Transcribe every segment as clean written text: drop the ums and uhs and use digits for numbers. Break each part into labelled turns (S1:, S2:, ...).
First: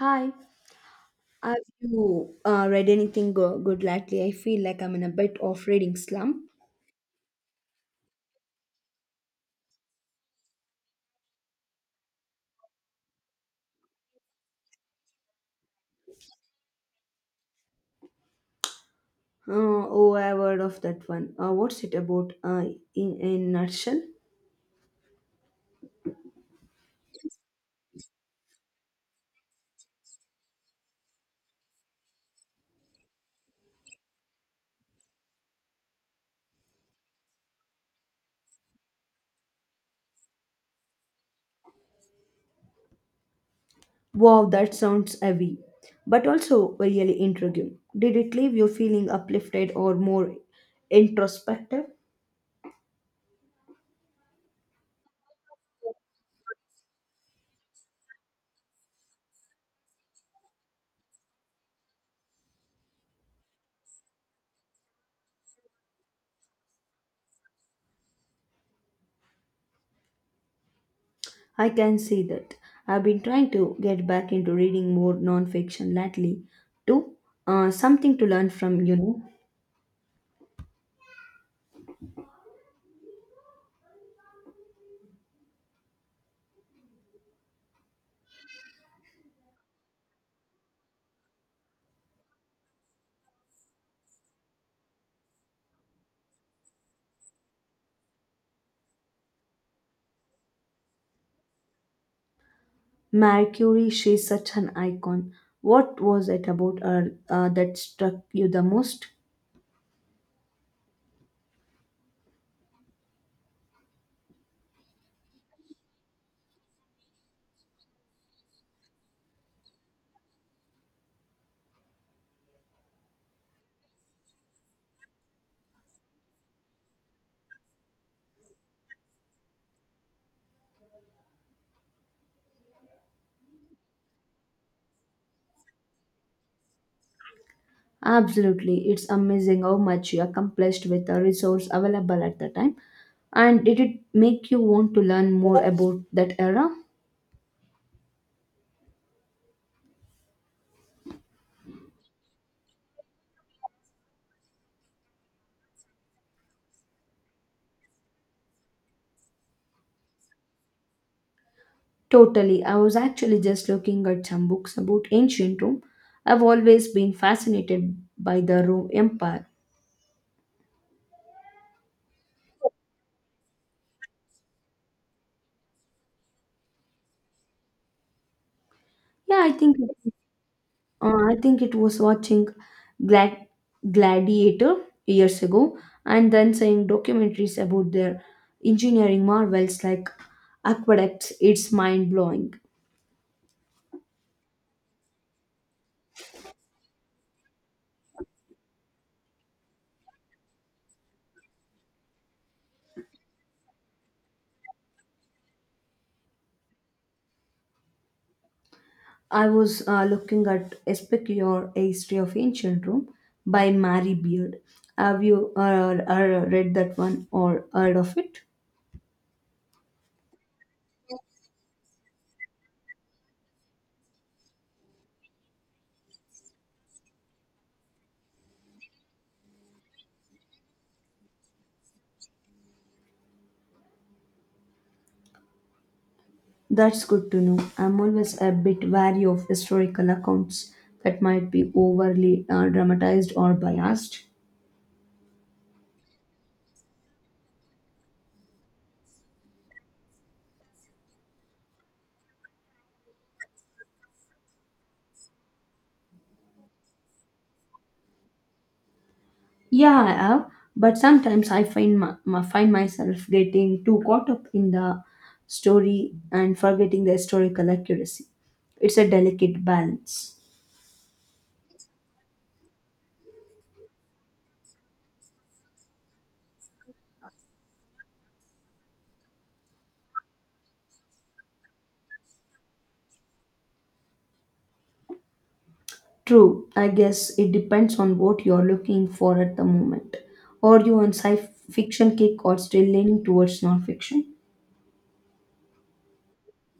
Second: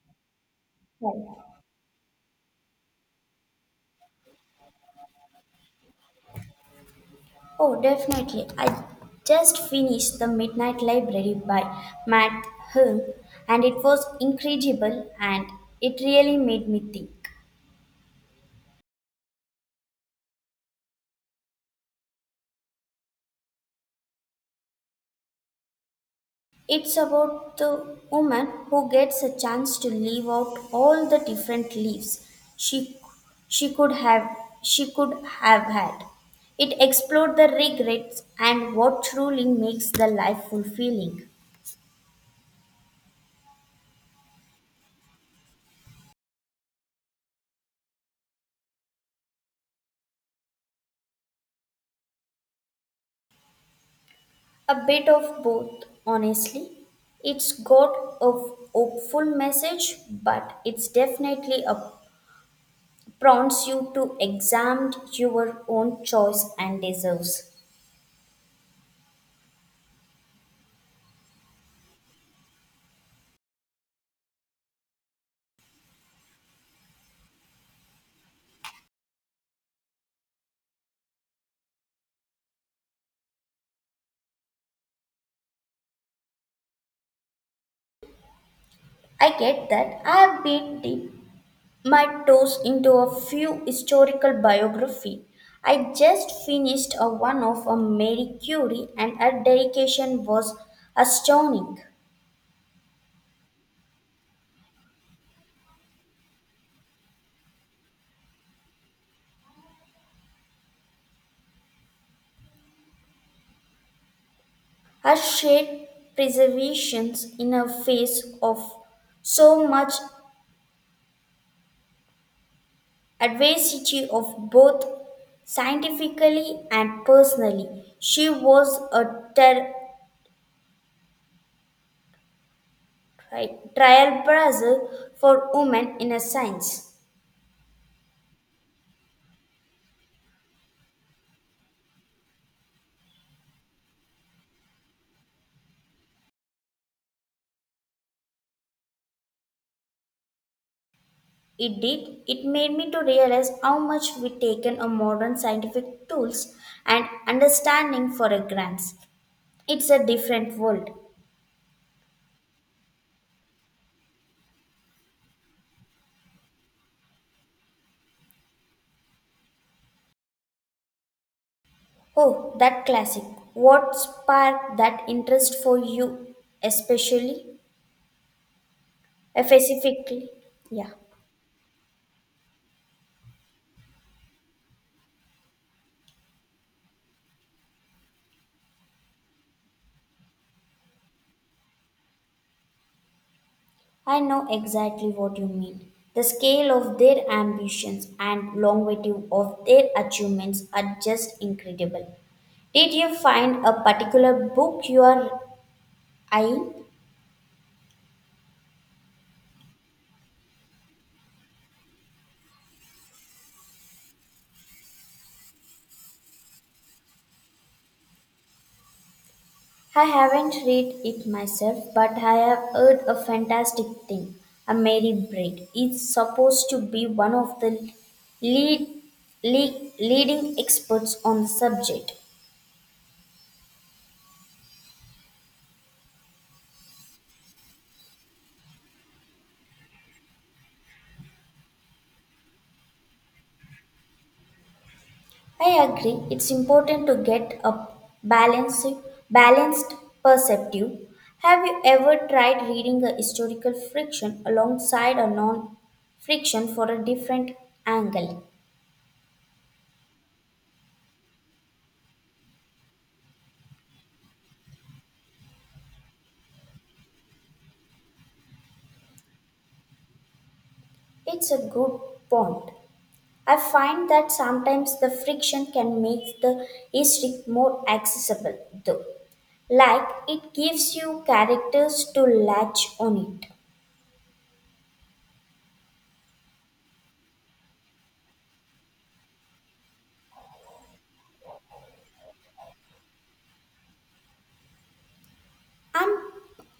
S1: Hi,
S2: Right.
S1: have you read anything good lately? I feel like I'm in a bit of reading slump.
S2: Oh, definitely. I just finished The Midnight Library by Matt Hume, and it was incredible and it really made me think.
S1: Uh, oh, I've heard of that one. What's it about in a nutshell?
S2: It's about the woman who gets a chance to live out all the different lives she she could have she could have had. It explored the regrets and what truly makes the life fulfilling.
S1: Wow, that sounds heavy, but also really intriguing. Did it leave you feeling uplifted or more introspective?
S2: A bit of both, honestly. It's got a hopeful message, but it's definitely a prompts you to examine your own choice and deserves.
S1: I can see that. I've been trying to get back into reading more non-fiction lately, too. Something to learn from,
S2: I get that. I have been deep my toes into a few historical biography. I just finished a one of a Mary Curie and her dedication was astounding.
S1: Mercury, she's such an icon. What was it about her that struck you the most?
S2: Her shared preservation in a face of so much adversity of both scientifically and personally. She was a ter- trailblazer for women in a science.
S1: Absolutely, it's amazing how much she accomplished with the resource available at the time. And did it make you want to learn more about that era?
S2: It did. It made me to realize how much we taken a modern scientific tools and understanding for a grants. It's a different world.
S1: Totally. I was actually just looking at some books about ancient Rome. I've always been fascinated by the Rome Empire.
S2: Oh, that classic. What sparked that interest for you, especially?
S1: Yeah, I think.
S2: Specifically? Yeah,
S1: I think it was watching Glad- Gladiator years ago and then seeing documentaries about their engineering marvels like aqueducts. It's mind blowing.
S2: I know exactly what you mean. The scale of their ambitions and longevity of their achievements are just incredible. Did you find a particular book you are eyeing?
S1: I was looking at Especure, A History of Ancient Rome by Mary Beard. Have you read that one or heard of it?
S2: I haven't read it myself, but I have heard a fantastic thing. A Mary Braid is supposed to be one of the lead, leading experts on the subject.
S1: That's good to know. I'm always a bit wary of historical accounts that might be overly dramatized or biased.
S2: I agree, it's important to get a balanced, balanced perspective. Have you ever tried reading a historical fiction alongside a non fiction for a different angle?
S1: Yeah, I have, but sometimes I find find myself getting too caught up in the story and forgetting the historical accuracy. It's a delicate balance.
S2: It's a good point. I find that sometimes the friction can make the history more accessible, though. Like it gives you characters to latch on it.
S1: True, I guess it depends on what you're looking for at the moment. Are you on sci fiction kick or still leaning towards non fiction?
S2: I'm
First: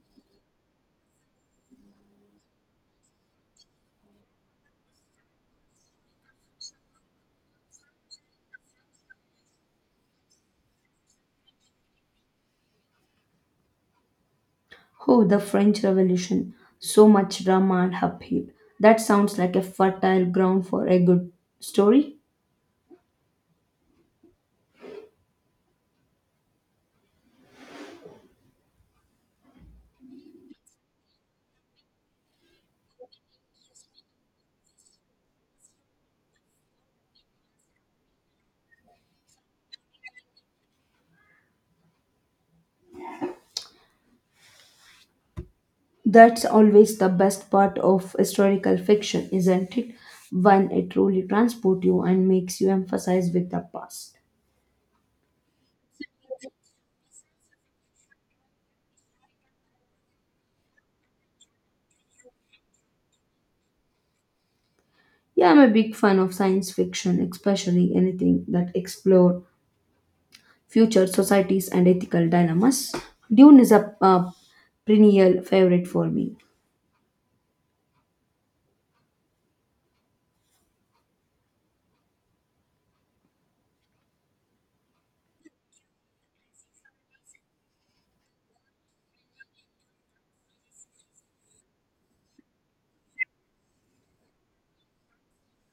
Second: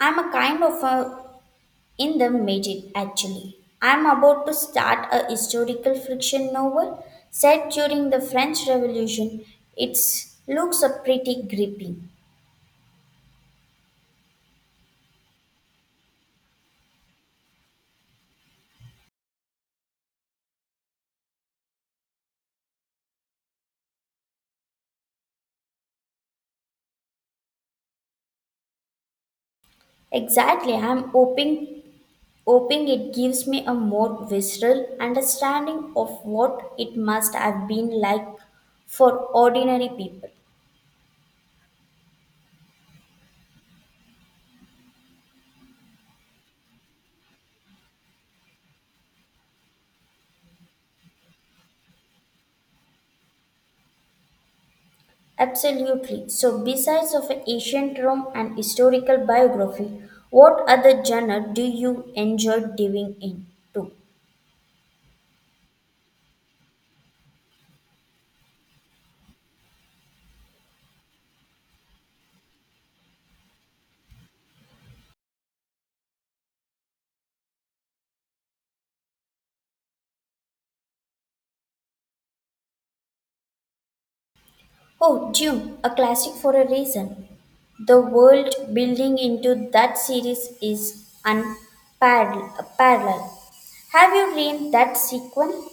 S2: I'm a kind of a in the midget actually. I'm about to start a historical fiction novel set during the French Revolution. It looks a pretty gripping.
S1: Oh, the French Revolution. So much drama and upheaval. That sounds like a fertile ground for a good story.
S2: Exactly, I'm hoping Opening it gives me a more visceral understanding of what it must have been like for ordinary people.
S1: That's always the best part of historical fiction, isn't it? When it truly transports you and makes you emphasize with the past.
S2: Absolutely. So, besides of ancient Rome and historical biography, what other genre do you enjoy diving into?
S1: Yeah, I'm a big fan of science fiction, especially anything that explore future societies and ethical dilemmas. Dune is a perennial favorite for me.
S2: Oh, Dune, a classic for a reason. The world building into that series is unparalleled. Have you read that sequel?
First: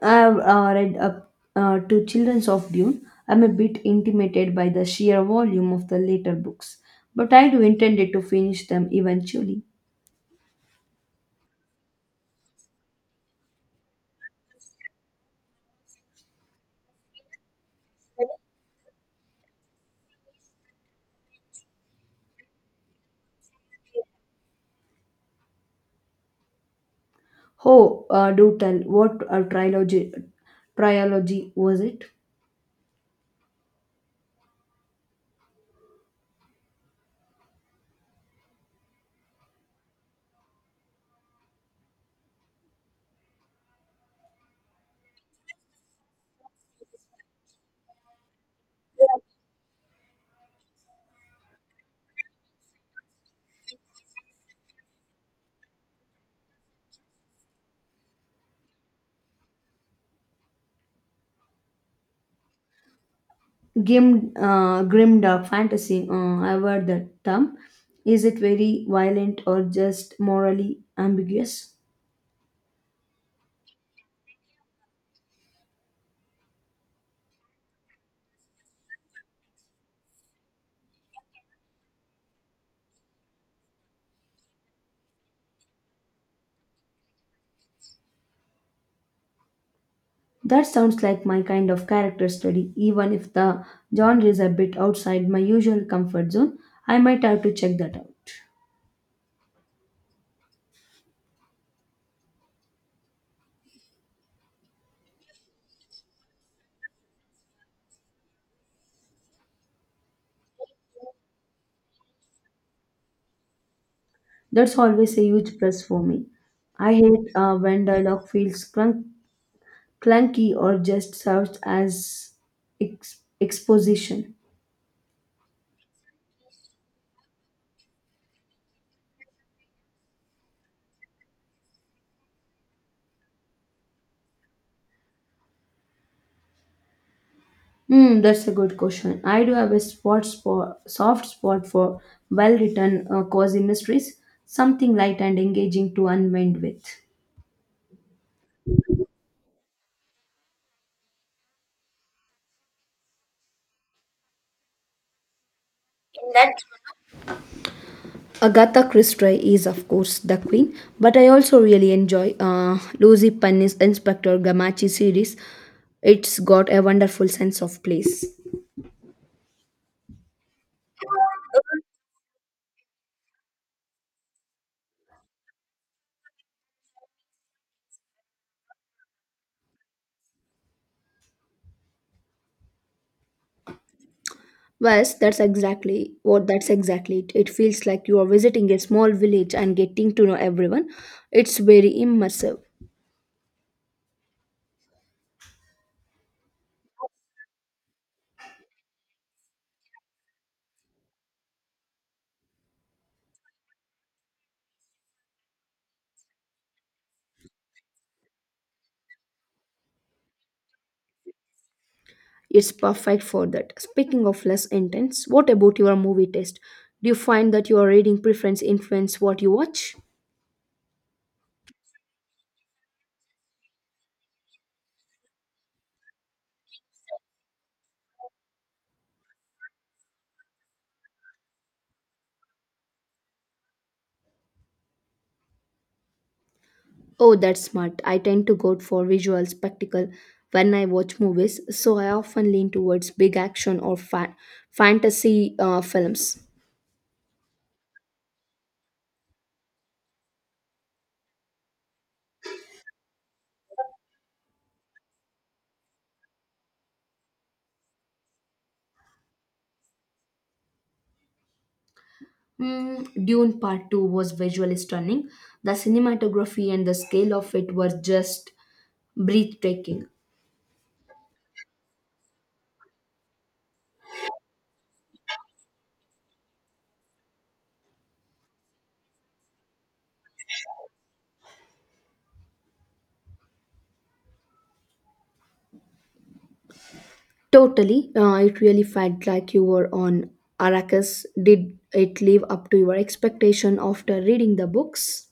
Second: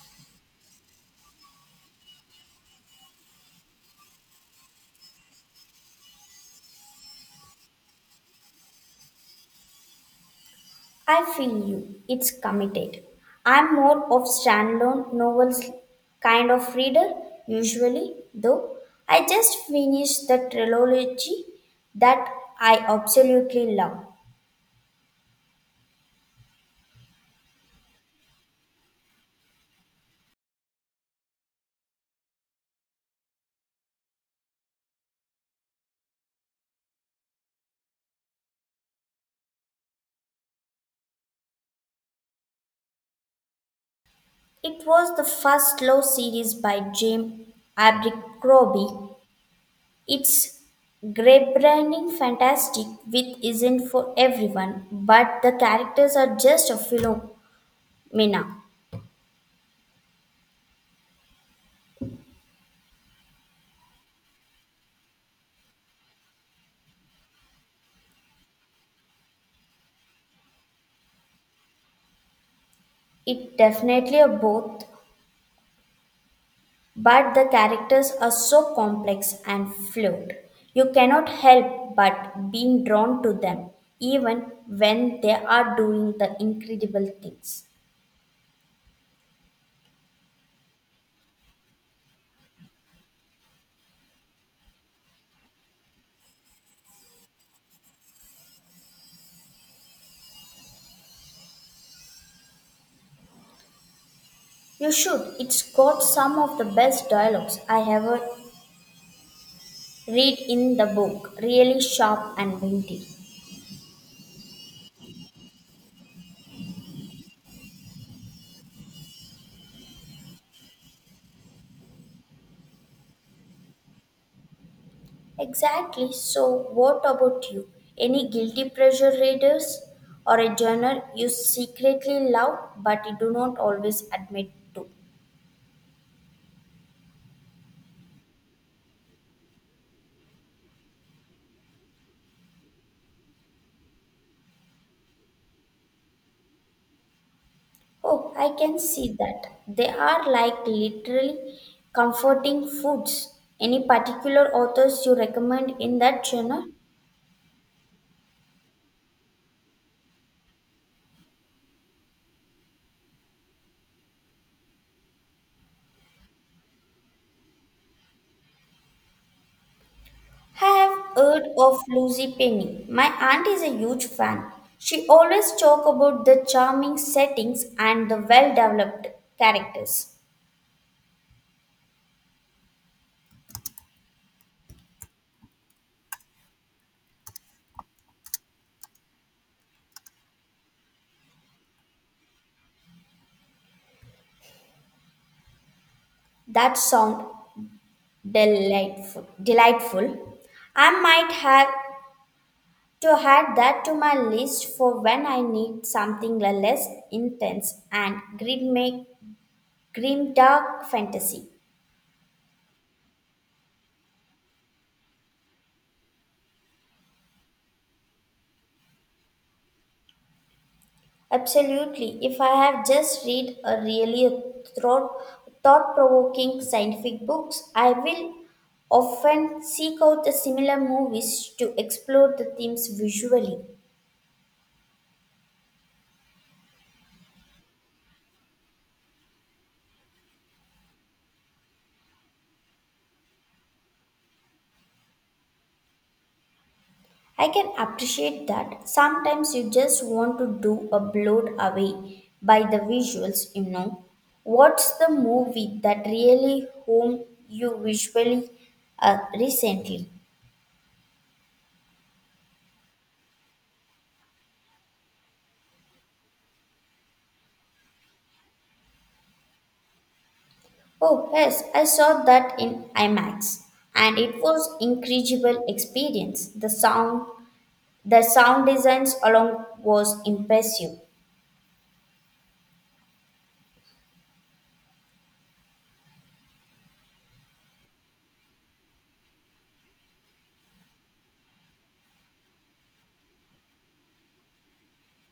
S1: I've read up to Children's of Dune. I'm a bit intimidated by the sheer volume of the later books, but I do intend to finish them eventually.
S2: I feel you. It's committed. I'm more of standalone novels kind of reader usually, though. I just finished the trilogy that I absolutely love.
S1: Oh, do tell. What a trilogy was it?
S2: It was the first slow series by James Abercrombie. It's grape-grinding fantastic With isn't for everyone, but the characters are just a phenomena.
S1: Grim, grim dark fantasy. I've heard that term. Is it very violent or just morally ambiguous?
S2: It definitely a both But the characters are so complex and fluid, you cannot help but being drawn to them, even when they are doing the incredible things.
S1: That sounds like my kind of character study. Even if the genre is a bit outside my usual comfort zone, I might have to check that out.
S2: You should. It's got some of the best dialogues I ever read in the book, really sharp and witty.
S1: That's always a huge plus for me. I hate when dialogue feels clunky or just serves as exposition?
S2: Exactly. So, what about you? Any guilty pleasure readers or a journal you secretly love but you do not always admit to?
S1: Hmm, that's a good question. I do have a spot, soft spot for well written cozy mysteries, something light and engaging to unwind with.
S2: Oh, I can see that. They are like literally comforting foods. Any particular authors you recommend in that genre?
S1: Agatha Christie is, of course, the queen, but I also really enjoy Lucy Penny's Inspector Gamachi series. It's got a wonderful sense of place.
S2: I have heard of Lucy Penny. My aunt is a huge fan. She always talk about the charming settings and the well-developed characters.
S1: Yes, that's exactly it. It feels like you are visiting a small village and getting to know everyone. It's very immersive.
S2: That sound delightful. I might have to add that to my list for when I need something less intense and grim dark fantasy.
S1: It's perfect for that. Speaking of less intense, what about your movie taste? Do you find that your reading preference influence what you watch?
S2: Absolutely, if I have just read a really thought provoking scientific books, I will often seek out the similar movies to explore the themes visually.
S1: Oh, that's smart. I tend to go for visual spectacle when I watch movies, so I often lean towards big action or fantasy films.
S2: I can appreciate that. Sometimes you just want to do a blowed away by the visuals. What's the movie that really home you visually recently?
S1: Mm, Dune Part 2 was visually stunning. The cinematography and the scale of it were just breathtaking.
S2: Oh yes, I saw that in IMAX and it was incredible experience. The sound designs along was impressive.
S1: Totally. It really felt like you were on Arrakis. Did it live up to your expectation after reading the books?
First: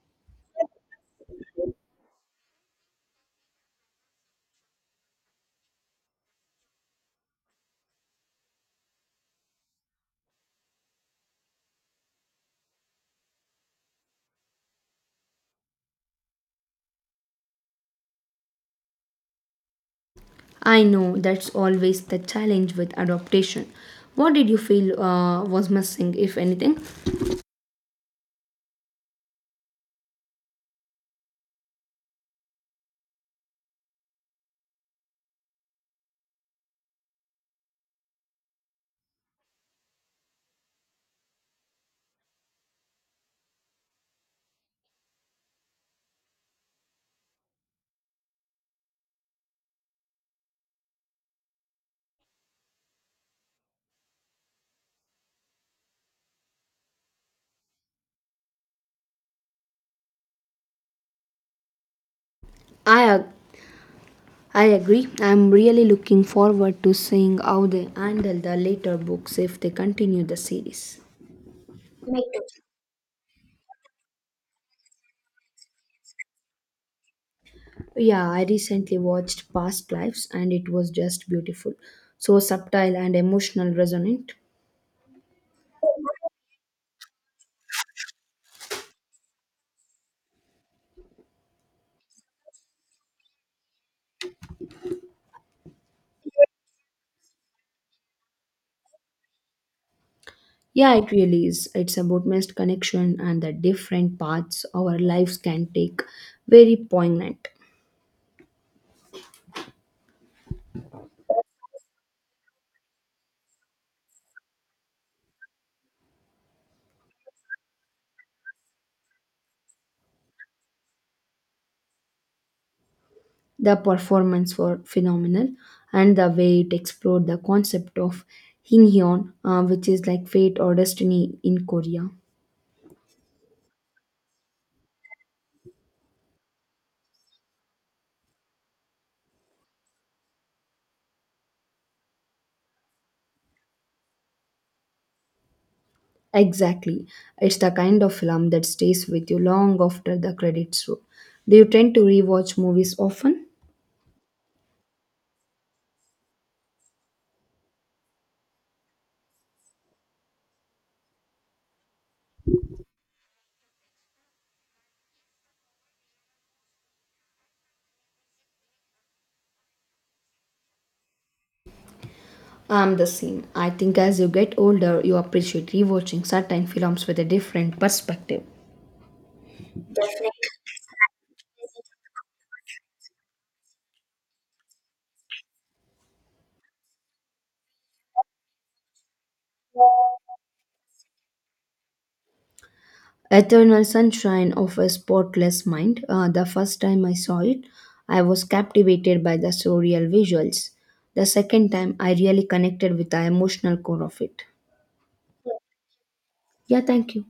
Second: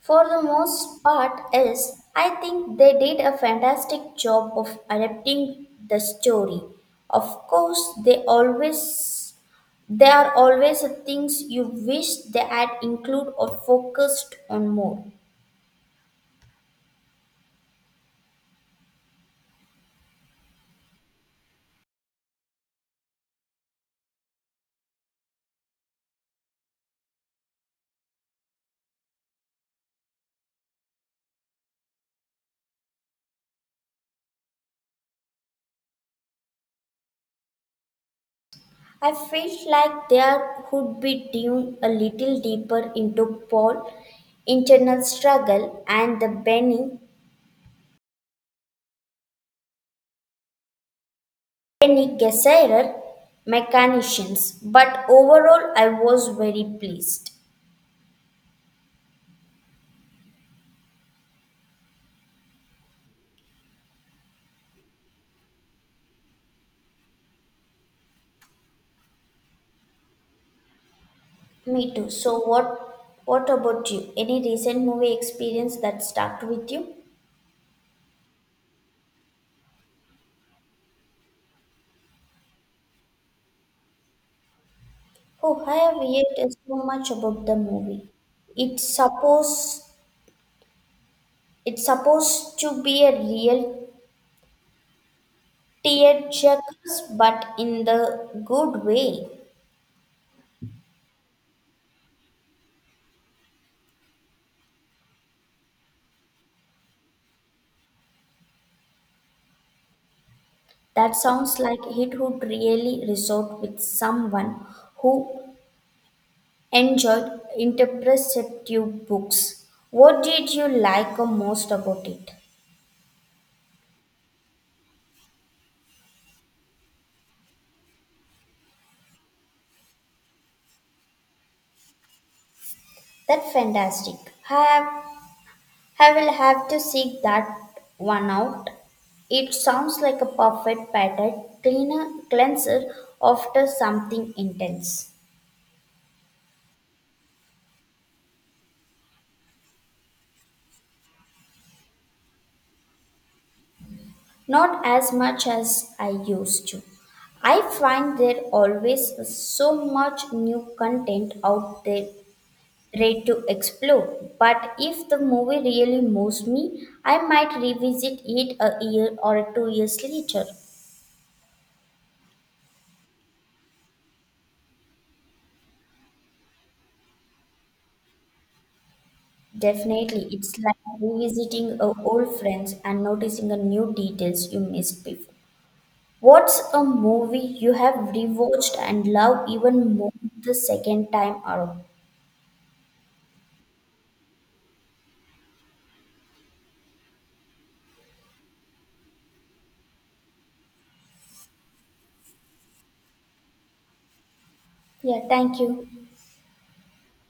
S2: For the most part is I think they did a fantastic job of adapting the story. Of course they always there are always things you wish they had included or focused on more.
S1: I know that's always the challenge with adaptation. What did you feel was missing, if anything?
S2: I felt like there would be dune a little deeper into Paul's internal struggle and the Benny Gesserit mechanicians, but overall I was very pleased.
S1: I ag- I agree. I'm really looking forward to seeing how they handle the later books if they continue the series.
S2: Me too. So what about you? Any recent movie experience that stuck with you?
S1: Yeah, I recently watched Past Lives and it was just beautiful. So subtle and emotional resonant.
S2: Oh, I have heard so much about the movie. It's supposed it's supposed to be a real tearjerker, but in the good way.
S1: Yeah, it really is. It's about missed connection and the different paths our lives can take. Very poignant.
S2: That sounds like it would really resort with someone who enjoyed interpretive books. What did you like most about it?
S1: The performance were phenomenal and the way it explored the concept of Hinhyon, which is like fate or destiny in Korea.
S2: That's fantastic. Have I will have to seek that one out. It sounds like a perfect pattern cleaner cleanser after something intense.
S1: Exactly. It's the kind of film that stays with you long after the credits roll. Do you tend to rewatch movies often?
S2: Not as much as I used to. I find there always so much new content out there ready to explore. But if the movie really moves me, I might revisit it a year or 2 years later.
S1: I'm the same. I think as you get older, you appreciate rewatching certain films with a different perspective.
S2: Definitely, it's like revisiting a old friends and noticing a new details you missed before. What's a movie you have rewatched and love even more the second time around?
S1: Eternal Sunshine of a Spotless Mind. The first time I saw it, I was captivated by the surreal visuals. The second time, I really connected with the emotional core of it.
S2: Yeah, thank you.
S1: Yeah, thank you.